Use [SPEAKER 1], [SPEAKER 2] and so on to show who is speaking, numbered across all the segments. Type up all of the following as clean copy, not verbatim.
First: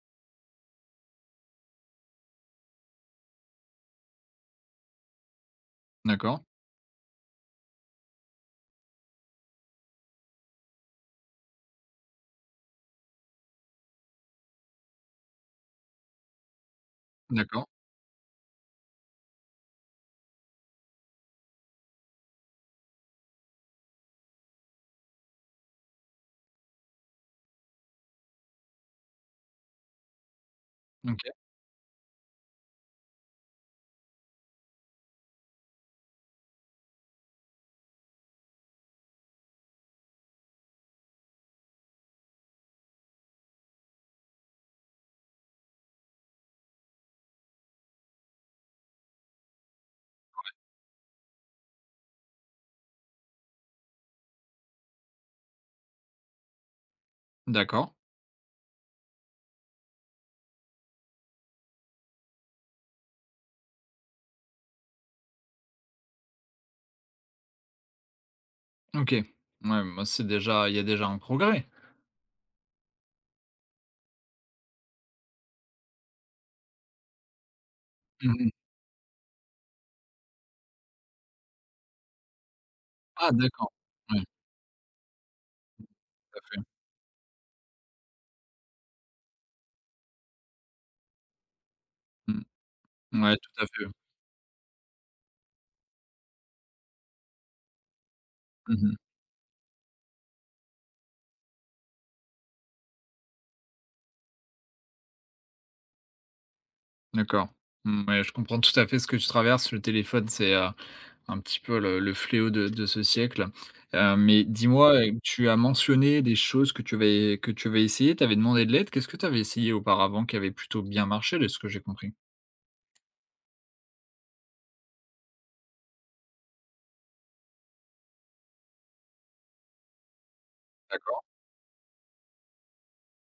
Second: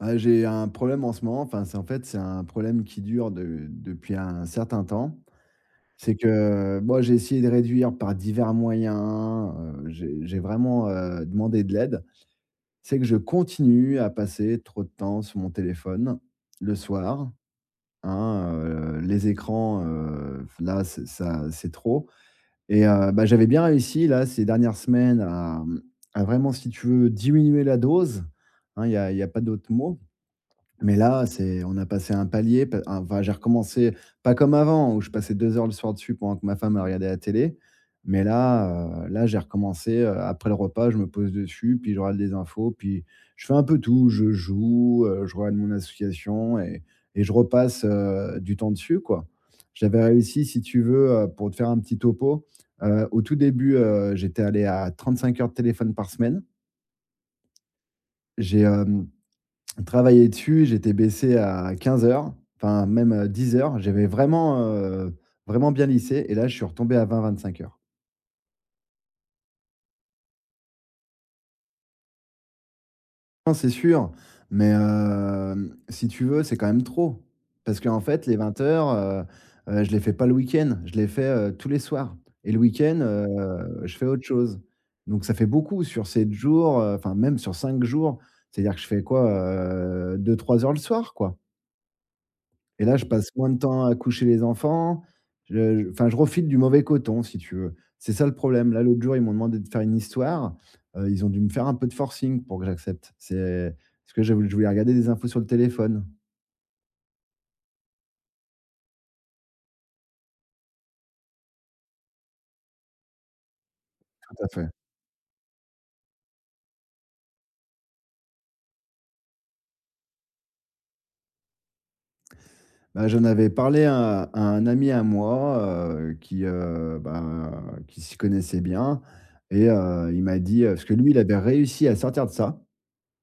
[SPEAKER 1] Ah, j'ai un problème en ce moment, enfin, c'est en fait, c'est un problème qui dure de depuis un certain temps. C'est
[SPEAKER 2] D'accord,
[SPEAKER 1] que, moi, j'ai essayé de réduire par divers moyens, j'ai vraiment, demandé de l'aide. C'est que je continue à passer trop de temps sur mon téléphone le soir,
[SPEAKER 2] d'accord,
[SPEAKER 1] hein, les écrans, là, c'est ça, c'est trop et bah, j'avais bien réussi là, ces dernières semaines à, mmh, à vraiment, si tu veux, diminuer la dose, hein, il y a pas d'autre mot. Mais là,
[SPEAKER 2] OK,
[SPEAKER 1] c'est, on a passé un palier, pa enfin, j'ai recommencé, pas comme avant où je passais 2 heures le soir dessus pendant que ma femme elle regardait la télé. Mais là, là, j'ai recommencé, après le repas, je me pose dessus, puis je regarde des infos, puis je fais un peu tout. Je joue, je regarde mon association et je repasse, du temps dessus, quoi. J'avais réussi, si tu veux, pour te faire un petit topo, au tout début, j'étais allé à 35 heures de téléphone par semaine.
[SPEAKER 2] d'accord,
[SPEAKER 1] J'ai, hem Travailler dessus, j'étais baissé à quinze heures, enfin même, j'avais vraiment, vraiment bien lissé et là, je suis retombé à 20-25 heures.
[SPEAKER 2] OK. Ouais, moi c'est déjà il y a déjà un progrès.
[SPEAKER 1] Non, c'est sûr, mais si tu veux, c'est quand même trop, parce qu'en fait, les
[SPEAKER 2] Mmh.
[SPEAKER 1] 20 heures, je les fais pas le week-end, je les fais, tous les soirs, et le week-end,
[SPEAKER 2] Ah, d'accord.
[SPEAKER 1] je fais
[SPEAKER 2] Ouais,
[SPEAKER 1] autre chose. Donc ça fait beaucoup sur 7
[SPEAKER 2] tout à fait.
[SPEAKER 1] jours, enfin même sur 5 jours. C'est-à-dire que je fais quoi, deux-trois heures le soir, quoi.
[SPEAKER 2] Mmh.
[SPEAKER 1] Et là, je passe
[SPEAKER 2] Ouais,
[SPEAKER 1] moins de
[SPEAKER 2] tout à fait.
[SPEAKER 1] temps à coucher les enfants. Je, enfin, je refile du mauvais coton, si tu veux. C'est ça le problème. Là,
[SPEAKER 2] Mmh.
[SPEAKER 1] l'autre jour, ils m'ont demandé de faire une histoire. Ils ont dû me faire un peu de forcing pour que j'accepte. C'est parce que je voulais regarder des infos sur le téléphone.
[SPEAKER 2] D'accord. Mmh, ouais, je comprends tout à fait ce que tu traverses. Le téléphone, c'est, un petit peu le fléau de ce siècle. Mais
[SPEAKER 1] Tout à fait.
[SPEAKER 2] dis-moi, tu as mentionné des choses que tu avais essayées, tu avais demandé de l'aide. Qu'est-ce que tu avais essayé auparavant qui avait plutôt bien marché de ce que j'ai compris?
[SPEAKER 1] Bah, j'en avais parlé à un ami à moi, qui, bah, qui s'y connaissait bien, et il m'a dit, parce que lui, il
[SPEAKER 2] D'accord.
[SPEAKER 1] avait réussi à sortir de ça.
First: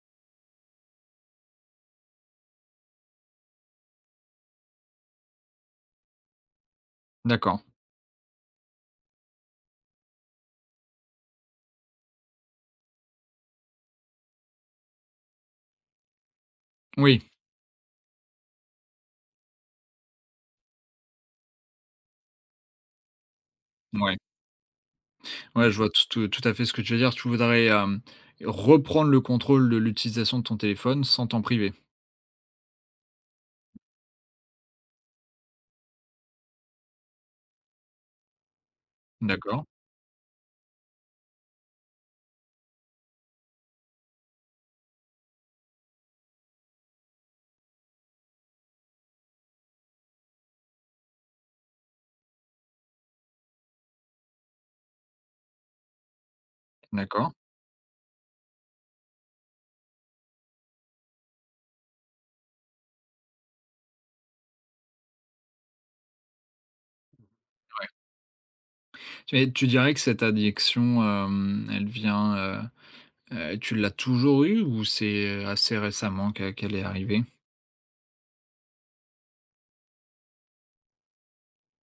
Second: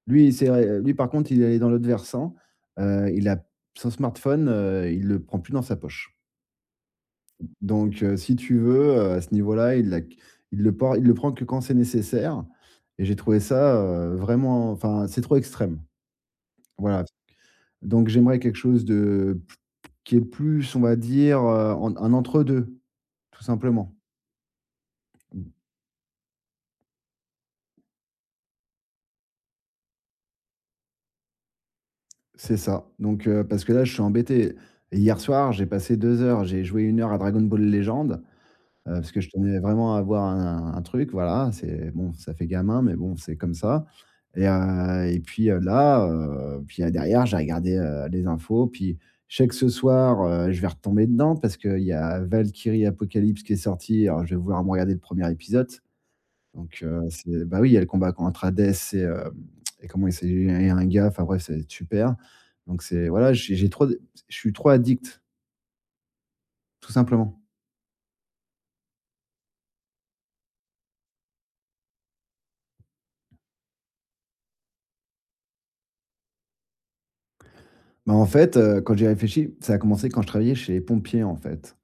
[SPEAKER 1] Lui, c'est vrai, lui par contre, il est allé dans l'autre versant, il a son smartphone, il le prend plus dans sa poche.
[SPEAKER 2] D'accord.
[SPEAKER 1] Donc si tu veux, à ce niveau-là, il l'a il le por il le prend que quand c'est nécessaire, et j'ai trouvé ça, vraiment, enfin, c'est trop extrême. Voilà.
[SPEAKER 2] Oui,
[SPEAKER 1] Donc j'aimerais quelque chose de, qui est plus, on va dire, en un entre-deux, tout simplement.
[SPEAKER 2] ouais. Ouais, je vois tout à fait ce que tu veux dire. Tu voudrais, reprendre le contrôle de l'utilisation de ton téléphone sans t'en priver.
[SPEAKER 1] C'est ça. Donc parce que là, je suis embêté. Hier soir, j'ai passé 2 heures, j'ai joué une heure à Dragon Ball Legends. Parce que je tenais
[SPEAKER 2] D'accord,
[SPEAKER 1] vraiment à avoir un truc, voilà, c'est bon, ça fait gamin, mais bon, c'est comme ça. Et et puis, là, puis, derrière, j'ai regardé, les infos, puis je sais que ce soir, je vais retomber dedans parce qu'il y a Valkyrie Apocalypse qui est sorti, alors je vais vouloir me regarder le premier épisode. Donc
[SPEAKER 2] d'accord,
[SPEAKER 1] c'est, bah, oui, il y a le combat contre Hades et hem et comment il s'est et un gars, enfin bref, c'est super. Donc c'est voilà, j'ai trop, je suis trop addict, tout simplement.
[SPEAKER 2] ouais. Tu dirais que cette addiction, elle vient, tu l'as toujours eue ou c'est assez récemment que qu'elle est arrivée?
[SPEAKER 1] Bah, en fait, quand j'y réfléchis, ça a commencé quand je travaillais chez les pompiers, en fait.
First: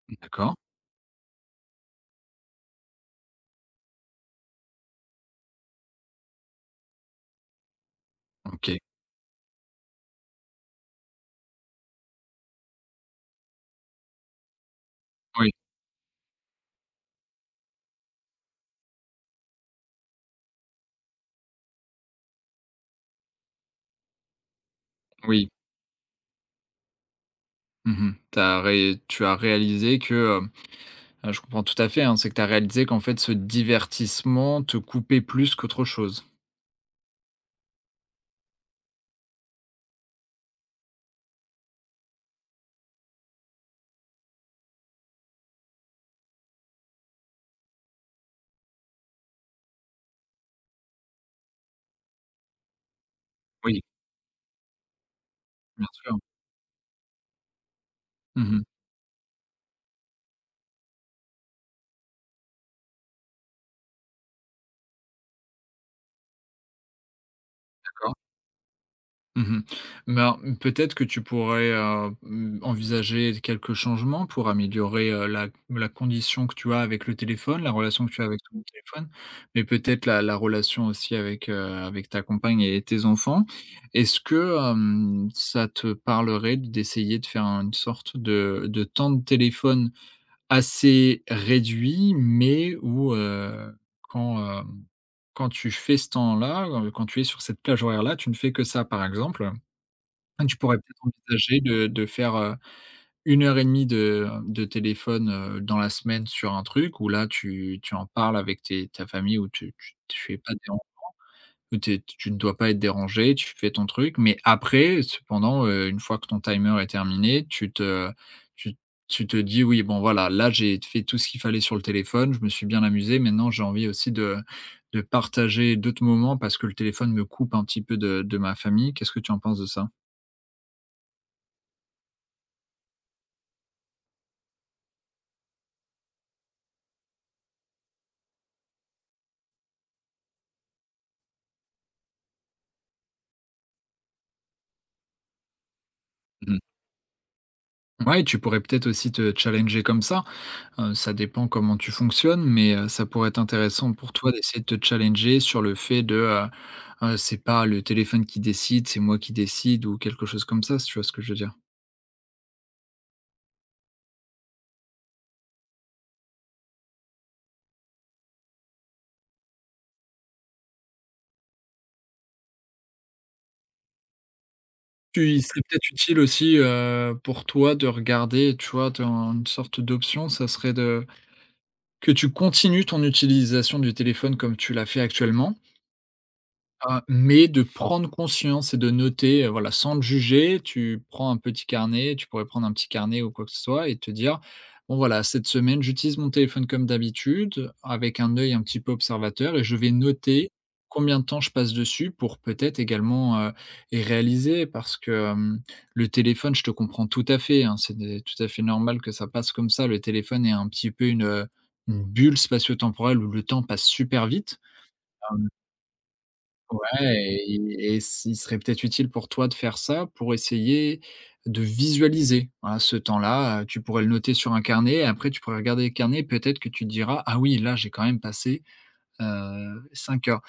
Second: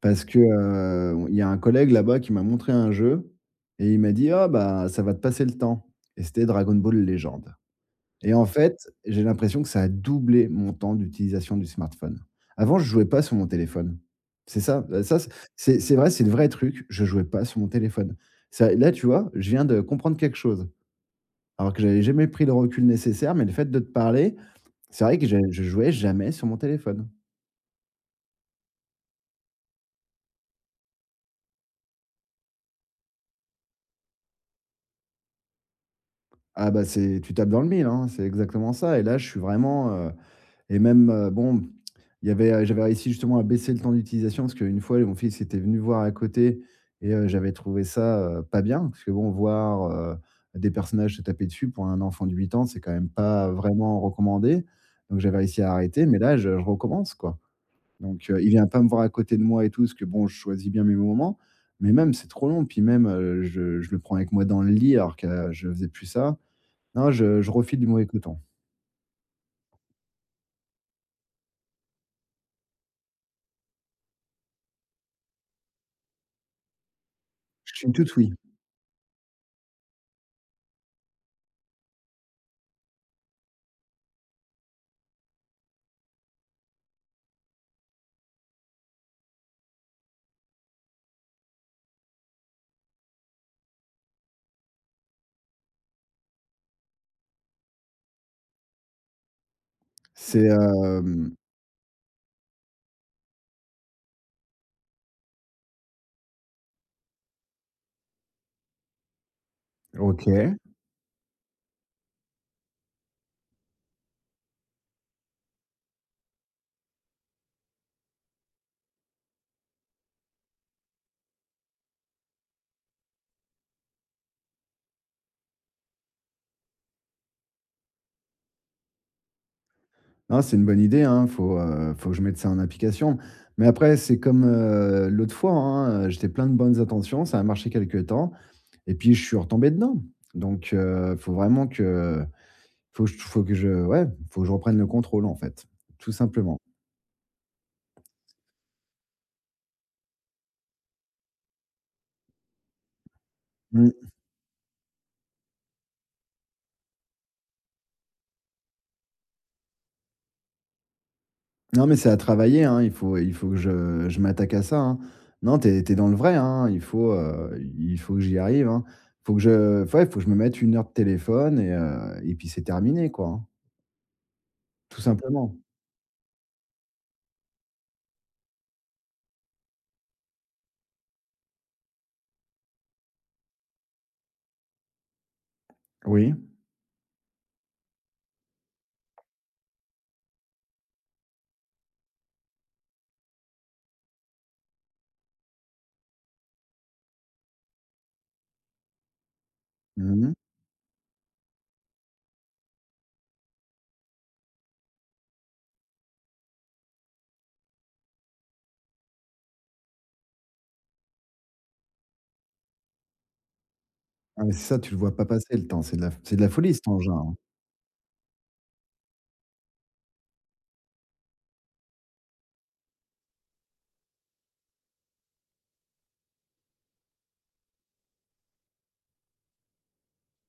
[SPEAKER 1] Parce que,
[SPEAKER 2] D'accord,
[SPEAKER 1] on il y a un collègue là-bas qui m'a montré un jeu et il m'a dit: «Ah bah, ça va te passer le temps», et c'était Dragon Ball Légende, et en
[SPEAKER 2] OK.
[SPEAKER 1] fait, j'ai l'impression que ça a doublé mon temps d'utilisation du smartphone. Avant, je jouais pas sur mon téléphone. C'est ça, ça,
[SPEAKER 2] Oui,
[SPEAKER 1] c'est vrai, c'est le vrai truc, je jouais pas sur mon téléphone. Ça là, tu vois, je viens de comprendre quelque chose, alors que j'avais jamais pris le recul nécessaire, mais le fait de te parler, c'est vrai que je
[SPEAKER 2] oui.
[SPEAKER 1] je jouais jamais sur mon téléphone.
[SPEAKER 2] Mmh mh. Tu as réalisé que, je comprends tout à fait, hein, c'est que tu as réalisé qu'en fait ce divertissement te coupait plus qu'autre chose.
[SPEAKER 1] Ah bah, c'est, tu tapes dans le mille, hein, c'est exactement ça, et là, je suis vraiment, et même, bon, il y avait, j'avais réussi justement à baisser le temps d'utilisation parce qu'une fois, mon fils était venu voir à côté, et j'avais trouvé ça, pas bien parce que bon, voir, des personnages se taper dessus pour un enfant de 8 ans, c'est quand même pas
[SPEAKER 2] Oui,
[SPEAKER 1] vraiment recommandé. Donc j'avais réussi à
[SPEAKER 2] bien
[SPEAKER 1] arrêter,
[SPEAKER 2] sûr.
[SPEAKER 1] mais là, je recommence, quoi. Donc il
[SPEAKER 2] Mmh.
[SPEAKER 1] vient pas me voir à côté de moi et tout parce que bon, je choisis bien mes moments, mais même, c'est trop long. Puis même, je le prends avec moi dans le lit alors que je faisais plus ça. Non, je refile du mauvais
[SPEAKER 2] D'accord.
[SPEAKER 1] coton.
[SPEAKER 2] Mmh. Ben, peut-être que tu pourrais, envisager quelques changements pour améliorer, la condition que tu as avec le téléphone, la
[SPEAKER 1] Je suis une
[SPEAKER 2] relation que
[SPEAKER 1] toute,
[SPEAKER 2] tu as
[SPEAKER 1] oui.
[SPEAKER 2] avec ton téléphone, mais peut-être la relation aussi avec ta compagne et tes enfants. Est-ce que, ça te parlerait d'essayer de faire une sorte de temps de téléphone assez réduit, mais où, quand, hem, quand tu fais ce temps-là, quand tu es sur cette plage horaire-là, tu ne fais que ça, par exemple? Ah,
[SPEAKER 1] C'est,
[SPEAKER 2] tu pourrais peut-être envisager de faire, 1 heure et demie de téléphone, dans la semaine sur un truc où là tu en parles avec tes ta famille
[SPEAKER 1] OK.
[SPEAKER 2] où tu ne dois pas être dérangé, tu fais ton truc. Mais après cependant, une fois que ton timer est terminé, tu tu te dis: «Oui, bon voilà, là j'ai fait tout ce qu'il fallait sur le téléphone, je me suis bien amusé, maintenant j'ai envie aussi de partager d'autres moments parce que le téléphone me coupe un petit peu de ma famille». Qu'est-ce que tu en penses de ça?
[SPEAKER 1] Non, c'est une bonne idée, hein, faut, faut que je mette ça en application. Mais après, c'est comme, l'autre fois, hein, j'étais plein de bonnes intentions, ça a marché quelques temps et puis je suis retombé dedans. Donc faut vraiment que, faut que je, ouais, faut que je reprenne le contrôle, en fait, tout simplement.
[SPEAKER 2] Ouais, tu pourrais peut-être aussi te challenger comme ça. Ça dépend comment tu fonctionnes, mais ça pourrait être intéressant
[SPEAKER 1] Mmh.
[SPEAKER 2] pour toi d'essayer de te challenger sur le fait de, c'est pas le téléphone qui décide, c'est moi qui décide ou quelque chose comme ça, si tu vois ce que je veux dire?
[SPEAKER 1] Non, mais c'est à travailler, hein. Il faut que je m'attaque à ça, hein. Non, t'es dans le vrai, hein. Il faut que j'y arrive, hein. Faut que je ouais, faut que je me mette une heure de téléphone et puis c'est terminé, quoi, hein, tout
[SPEAKER 2] Tu il
[SPEAKER 1] simplement.
[SPEAKER 2] serait peut-être utile aussi, pour toi de regarder, tu vois, dans une sorte d'option, ça serait de que tu continues ton utilisation du téléphone comme tu l'as fait actuellement.
[SPEAKER 1] Oui.
[SPEAKER 2] Mais de prendre conscience et de noter, voilà, sans te juger, tu prends un petit carnet, tu pourrais prendre un petit carnet ou quoi que ce soit et te dire: «Bon voilà, cette semaine, j'utilise mon téléphone comme d'habitude, avec un œil un petit peu observateur et je vais
[SPEAKER 1] Mmh.
[SPEAKER 2] noter combien de temps je passe dessus» pour peut-être également, et réaliser parce que, le téléphone, je te comprends tout à fait, hein, c'est des tout à fait normal que ça passe comme ça. Le téléphone est un petit peu une bulle spatio-temporelle où le temps passe super
[SPEAKER 1] Ah, mais
[SPEAKER 2] vite.
[SPEAKER 1] c'est ça, tu le vois pas passer le temps. C'est de la folie, ce temps,
[SPEAKER 2] Ouais,
[SPEAKER 1] hein.
[SPEAKER 2] et s il serait peut-être utile pour toi de faire ça, pour essayer de visualiser, hein, ce temps-là, tu pourrais le noter sur un carnet, et après tu pourrais regarder le carnet, et peut-être que tu te diras: «Ah oui, là, j'ai quand même passé, 5 heures».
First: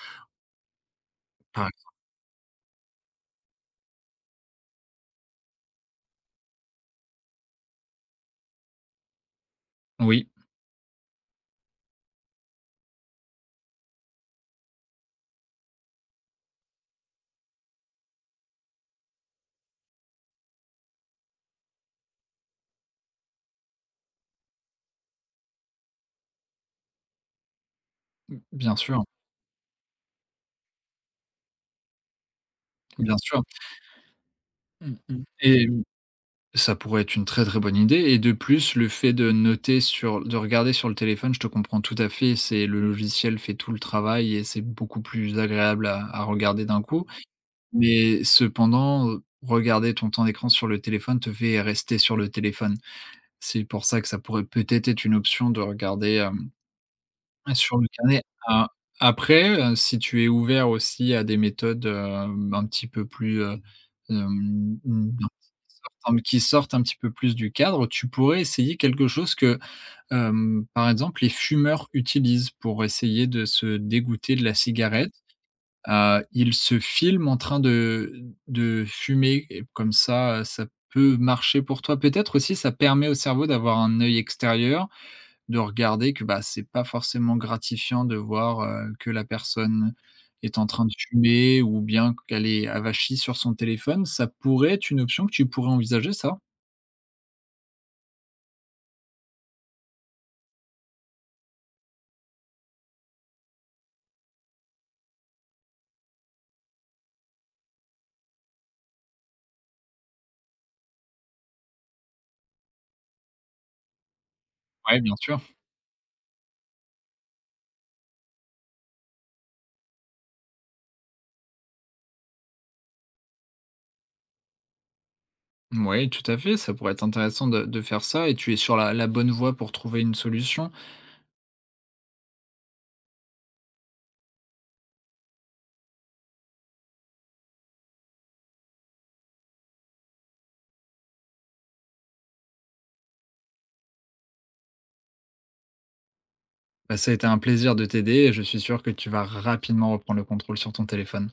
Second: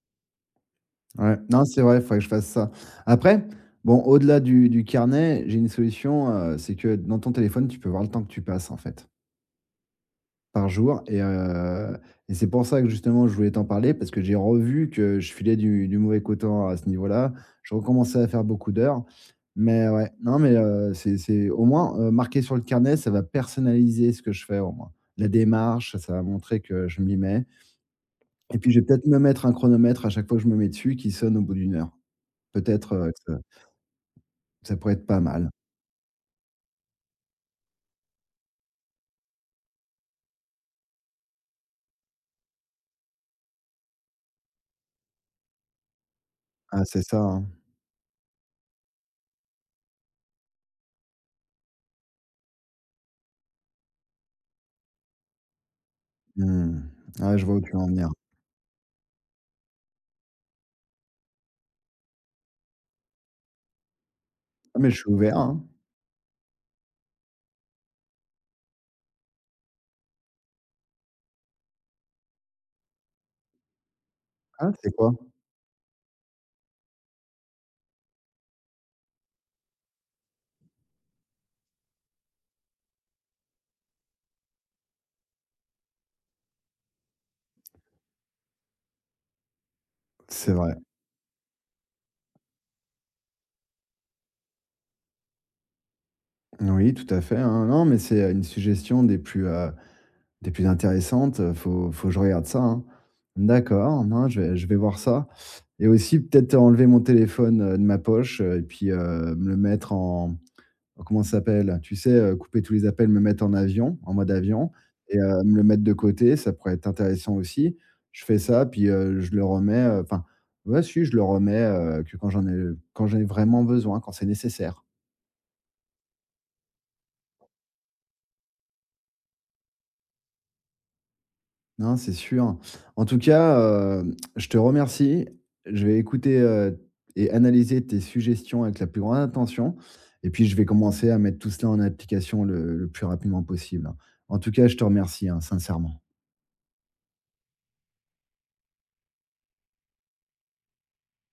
[SPEAKER 1] Ouais, non,
[SPEAKER 2] Par
[SPEAKER 1] c'est vrai, il faudrait que je fasse ça. Après, bon, au-delà du carnet, j'ai une solution, c'est que dans ton téléphone, tu peux voir le temps que tu passes, en fait,
[SPEAKER 2] Oui,
[SPEAKER 1] par jour. Et et c'est pour ça que justement je voulais t'en parler parce que j'ai revu que je filais du mauvais coton à ce niveau-là. Je recommençais à faire beaucoup d'heures, mais ouais, non mais c'est au moins, marquer sur le carnet, ça va personnaliser ce que je fais au moins. La démarche, ça va montrer que je m'y mets, et puis
[SPEAKER 2] bien
[SPEAKER 1] je vais
[SPEAKER 2] sûr,
[SPEAKER 1] peut-être me mettre un chronomètre à chaque fois que je me mets dessus qui sonne au bout d'une heure. Peut-être,
[SPEAKER 2] bien
[SPEAKER 1] que ça
[SPEAKER 2] sûr.
[SPEAKER 1] ça
[SPEAKER 2] Mmh
[SPEAKER 1] pourrait être pas
[SPEAKER 2] mh.
[SPEAKER 1] mal.
[SPEAKER 2] Et ça pourrait être une très, très bonne idée et de plus, le fait de noter sur de regarder sur le téléphone, je te comprends tout à fait, c'est le logiciel fait tout le travail et c'est beaucoup plus agréable à regarder d'un
[SPEAKER 1] Ah c'est
[SPEAKER 2] coup.
[SPEAKER 1] ça, hein.
[SPEAKER 2] Mais cependant, regarder ton temps d'écran sur le téléphone te fait rester sur le téléphone. C'est pour ça que ça pourrait peut-être être une option de regarder,
[SPEAKER 1] Mmh. Ouais, je vois où tu
[SPEAKER 2] sur
[SPEAKER 1] veux
[SPEAKER 2] le
[SPEAKER 1] en venir.
[SPEAKER 2] carnet. A après, si tu es ouvert aussi à des méthodes, un petit peu plus, hem,
[SPEAKER 1] Ah mais je
[SPEAKER 2] mmh,
[SPEAKER 1] suis ouvert, hein.
[SPEAKER 2] sortent qui sortent un petit peu plus du cadre, tu pourrais essayer quelque chose que, par exemple, les fumeurs utilisent pour essayer de se dégoûter de la
[SPEAKER 1] Ah, c'est
[SPEAKER 2] cigarette.
[SPEAKER 1] quoi?
[SPEAKER 2] Il se filme en train de fumer et comme ça, ça peut marcher pour toi. Peut-être aussi ça permet au cerveau d'avoir un œil extérieur, de regarder que, bah, c'est pas forcément gratifiant de voir, que la personne
[SPEAKER 1] C'est
[SPEAKER 2] est en
[SPEAKER 1] vrai.
[SPEAKER 2] train de fumer ou bien qu'elle est avachie sur son téléphone. Ça pourrait être une option que tu pourrais envisager ça?
[SPEAKER 1] Oui, tout à fait, hein. Non, mais c'est, une suggestion des plus intéressantes, faut que je regarde ça, hein. D'accord, non, je vais voir ça, et aussi peut-être enlever mon téléphone, de ma poche, et puis, me le mettre en, comment ça s'appelle? Tu sais, couper tous les appels, me mettre en avion, en mode avion,
[SPEAKER 2] Oui, bien
[SPEAKER 1] et
[SPEAKER 2] sûr.
[SPEAKER 1] me le mettre de côté, ça pourrait être intéressant aussi. Je fais ça puis, je le remets, enfin, ouais si, je le remets, que quand j'en ai, vraiment besoin, quand c'est nécessaire.
[SPEAKER 2] Oui, tout à fait, ça pourrait être intéressant de faire ça et tu es sur la bonne voie pour trouver une solution.
[SPEAKER 1] Non, c'est sûr. En tout cas, je te remercie. Je vais écouter, et analyser tes suggestions avec la plus grande attention, et puis je vais commencer à mettre tout cela en application le plus rapidement possible, hein. En tout cas, je te remercie, hein, sincèrement.
[SPEAKER 2] Bah, ça a été un plaisir de t'aider et je suis sûr que tu vas rapidement reprendre le contrôle sur ton téléphone.